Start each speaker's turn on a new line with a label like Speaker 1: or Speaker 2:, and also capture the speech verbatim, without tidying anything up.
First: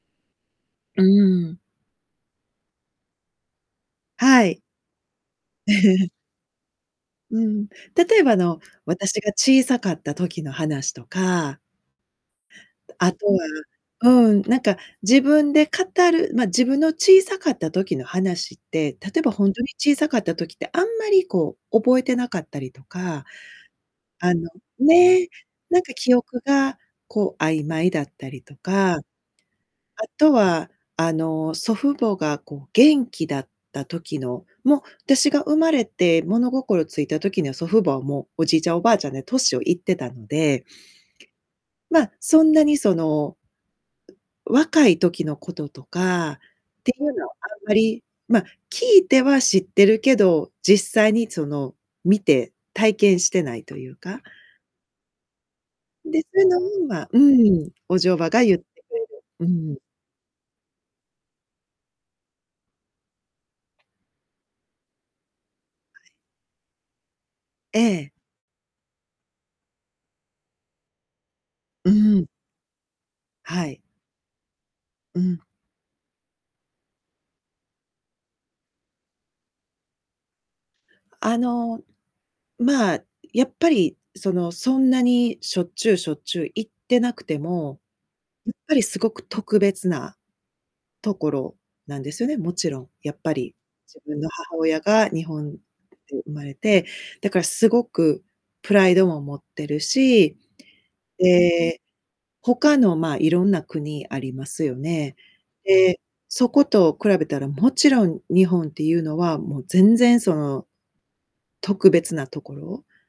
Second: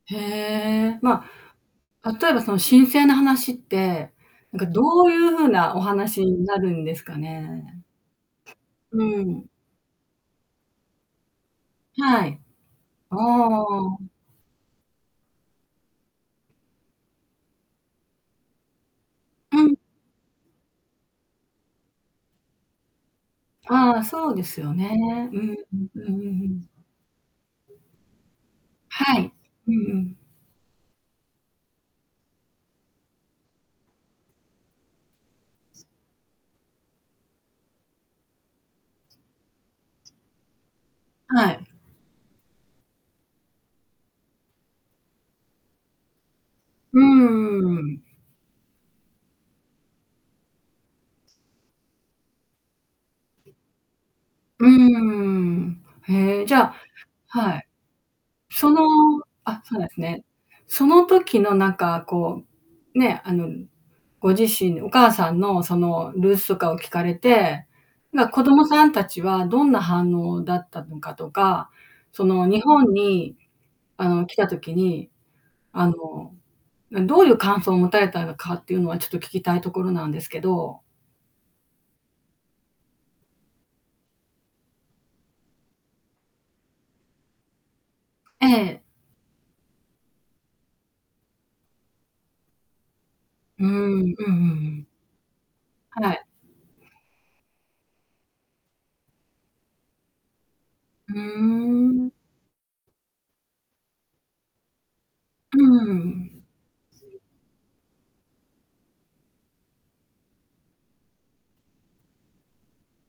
Speaker 1: へえ。
Speaker 2: う
Speaker 1: ま
Speaker 2: ーん。
Speaker 1: あ、例えば、そのしんせいな話って、
Speaker 2: は
Speaker 1: なん
Speaker 2: い。
Speaker 1: か、どういう風なお 話になるんですか
Speaker 2: うん。
Speaker 1: ね。
Speaker 2: 例えば、あの、
Speaker 1: うー
Speaker 2: 私が
Speaker 1: ん。
Speaker 2: 小さかった時の話とか
Speaker 1: はい。
Speaker 2: あ
Speaker 1: あ
Speaker 2: とは、
Speaker 1: あ。
Speaker 2: うーん、なんか、自分で語る、まあ、自分の小さかった時の話って、例えばほん
Speaker 1: う
Speaker 2: とに
Speaker 1: ん。
Speaker 2: 小さかった時って、あまり、こう、覚えてなかったりとか、
Speaker 1: ああ。そ
Speaker 2: あ
Speaker 1: うで
Speaker 2: の
Speaker 1: すよね。
Speaker 2: ね、
Speaker 1: うんう。
Speaker 2: なんか、
Speaker 1: うんう
Speaker 2: 記憶
Speaker 1: んうん。
Speaker 2: が、こう、曖昧だったりとか、あ
Speaker 1: はい。うんうん。
Speaker 2: とは、あの、祖父母が、こう、元気だった時の、もう私が生まれて、物心ついた時には、祖父母は、もう、おじいちゃんおばあちゃんで、年をいってたので
Speaker 1: はい。
Speaker 2: まあ、そんなに、その若い時のこととかてい
Speaker 1: う
Speaker 2: う
Speaker 1: ん
Speaker 2: の
Speaker 1: う
Speaker 2: は、あ
Speaker 1: んう
Speaker 2: ま
Speaker 1: んうん。
Speaker 2: り、まあ、聞いては知ってるけど、実際に、その、見て体験してないというか
Speaker 1: うーん。
Speaker 2: で、
Speaker 1: へえ、じゃあ
Speaker 2: [unintelligible] う
Speaker 1: はい。
Speaker 2: ん、おじょばが言って
Speaker 1: その
Speaker 2: くれるう
Speaker 1: あ、そう
Speaker 2: ん。
Speaker 1: なんですね。その時の、なんか、こう、ね、あの、ご自身、お母さんのそ
Speaker 2: はい。
Speaker 1: のルースとかを聞かれて、
Speaker 2: ええ。
Speaker 1: まあ、子供さん達はどんな反応だったのかとか、
Speaker 2: うー
Speaker 1: そ
Speaker 2: ん。
Speaker 1: の日本に、
Speaker 2: はい。
Speaker 1: あの、来た時に、
Speaker 2: うん。
Speaker 1: あの、どういう感想を持たれたのかっていうのは、ちょっと聞きたいところなんですけど。
Speaker 2: あの、まあ、やっぱり、その、そんなに、しょっちゅうしょっちゅう行ってなくても、
Speaker 1: え
Speaker 2: やっぱり、
Speaker 1: え。
Speaker 2: すごく特別なところなんですよね。もちろん、やっぱり、
Speaker 1: うーん。
Speaker 2: 自
Speaker 1: うん
Speaker 2: 分
Speaker 1: うん
Speaker 2: の
Speaker 1: う
Speaker 2: 母親
Speaker 1: ん。
Speaker 2: が日本で
Speaker 1: はい。
Speaker 2: 生まれて、だからすごくプライドも持ってるし、
Speaker 1: ふー
Speaker 2: ええ、
Speaker 1: ん。
Speaker 2: 他の、まあ、色々な国ありますよね。
Speaker 1: うー
Speaker 2: で、
Speaker 1: ん。
Speaker 2: そこと比べたら、もちろん日本っていうのは、もう、全然、その、特別なところ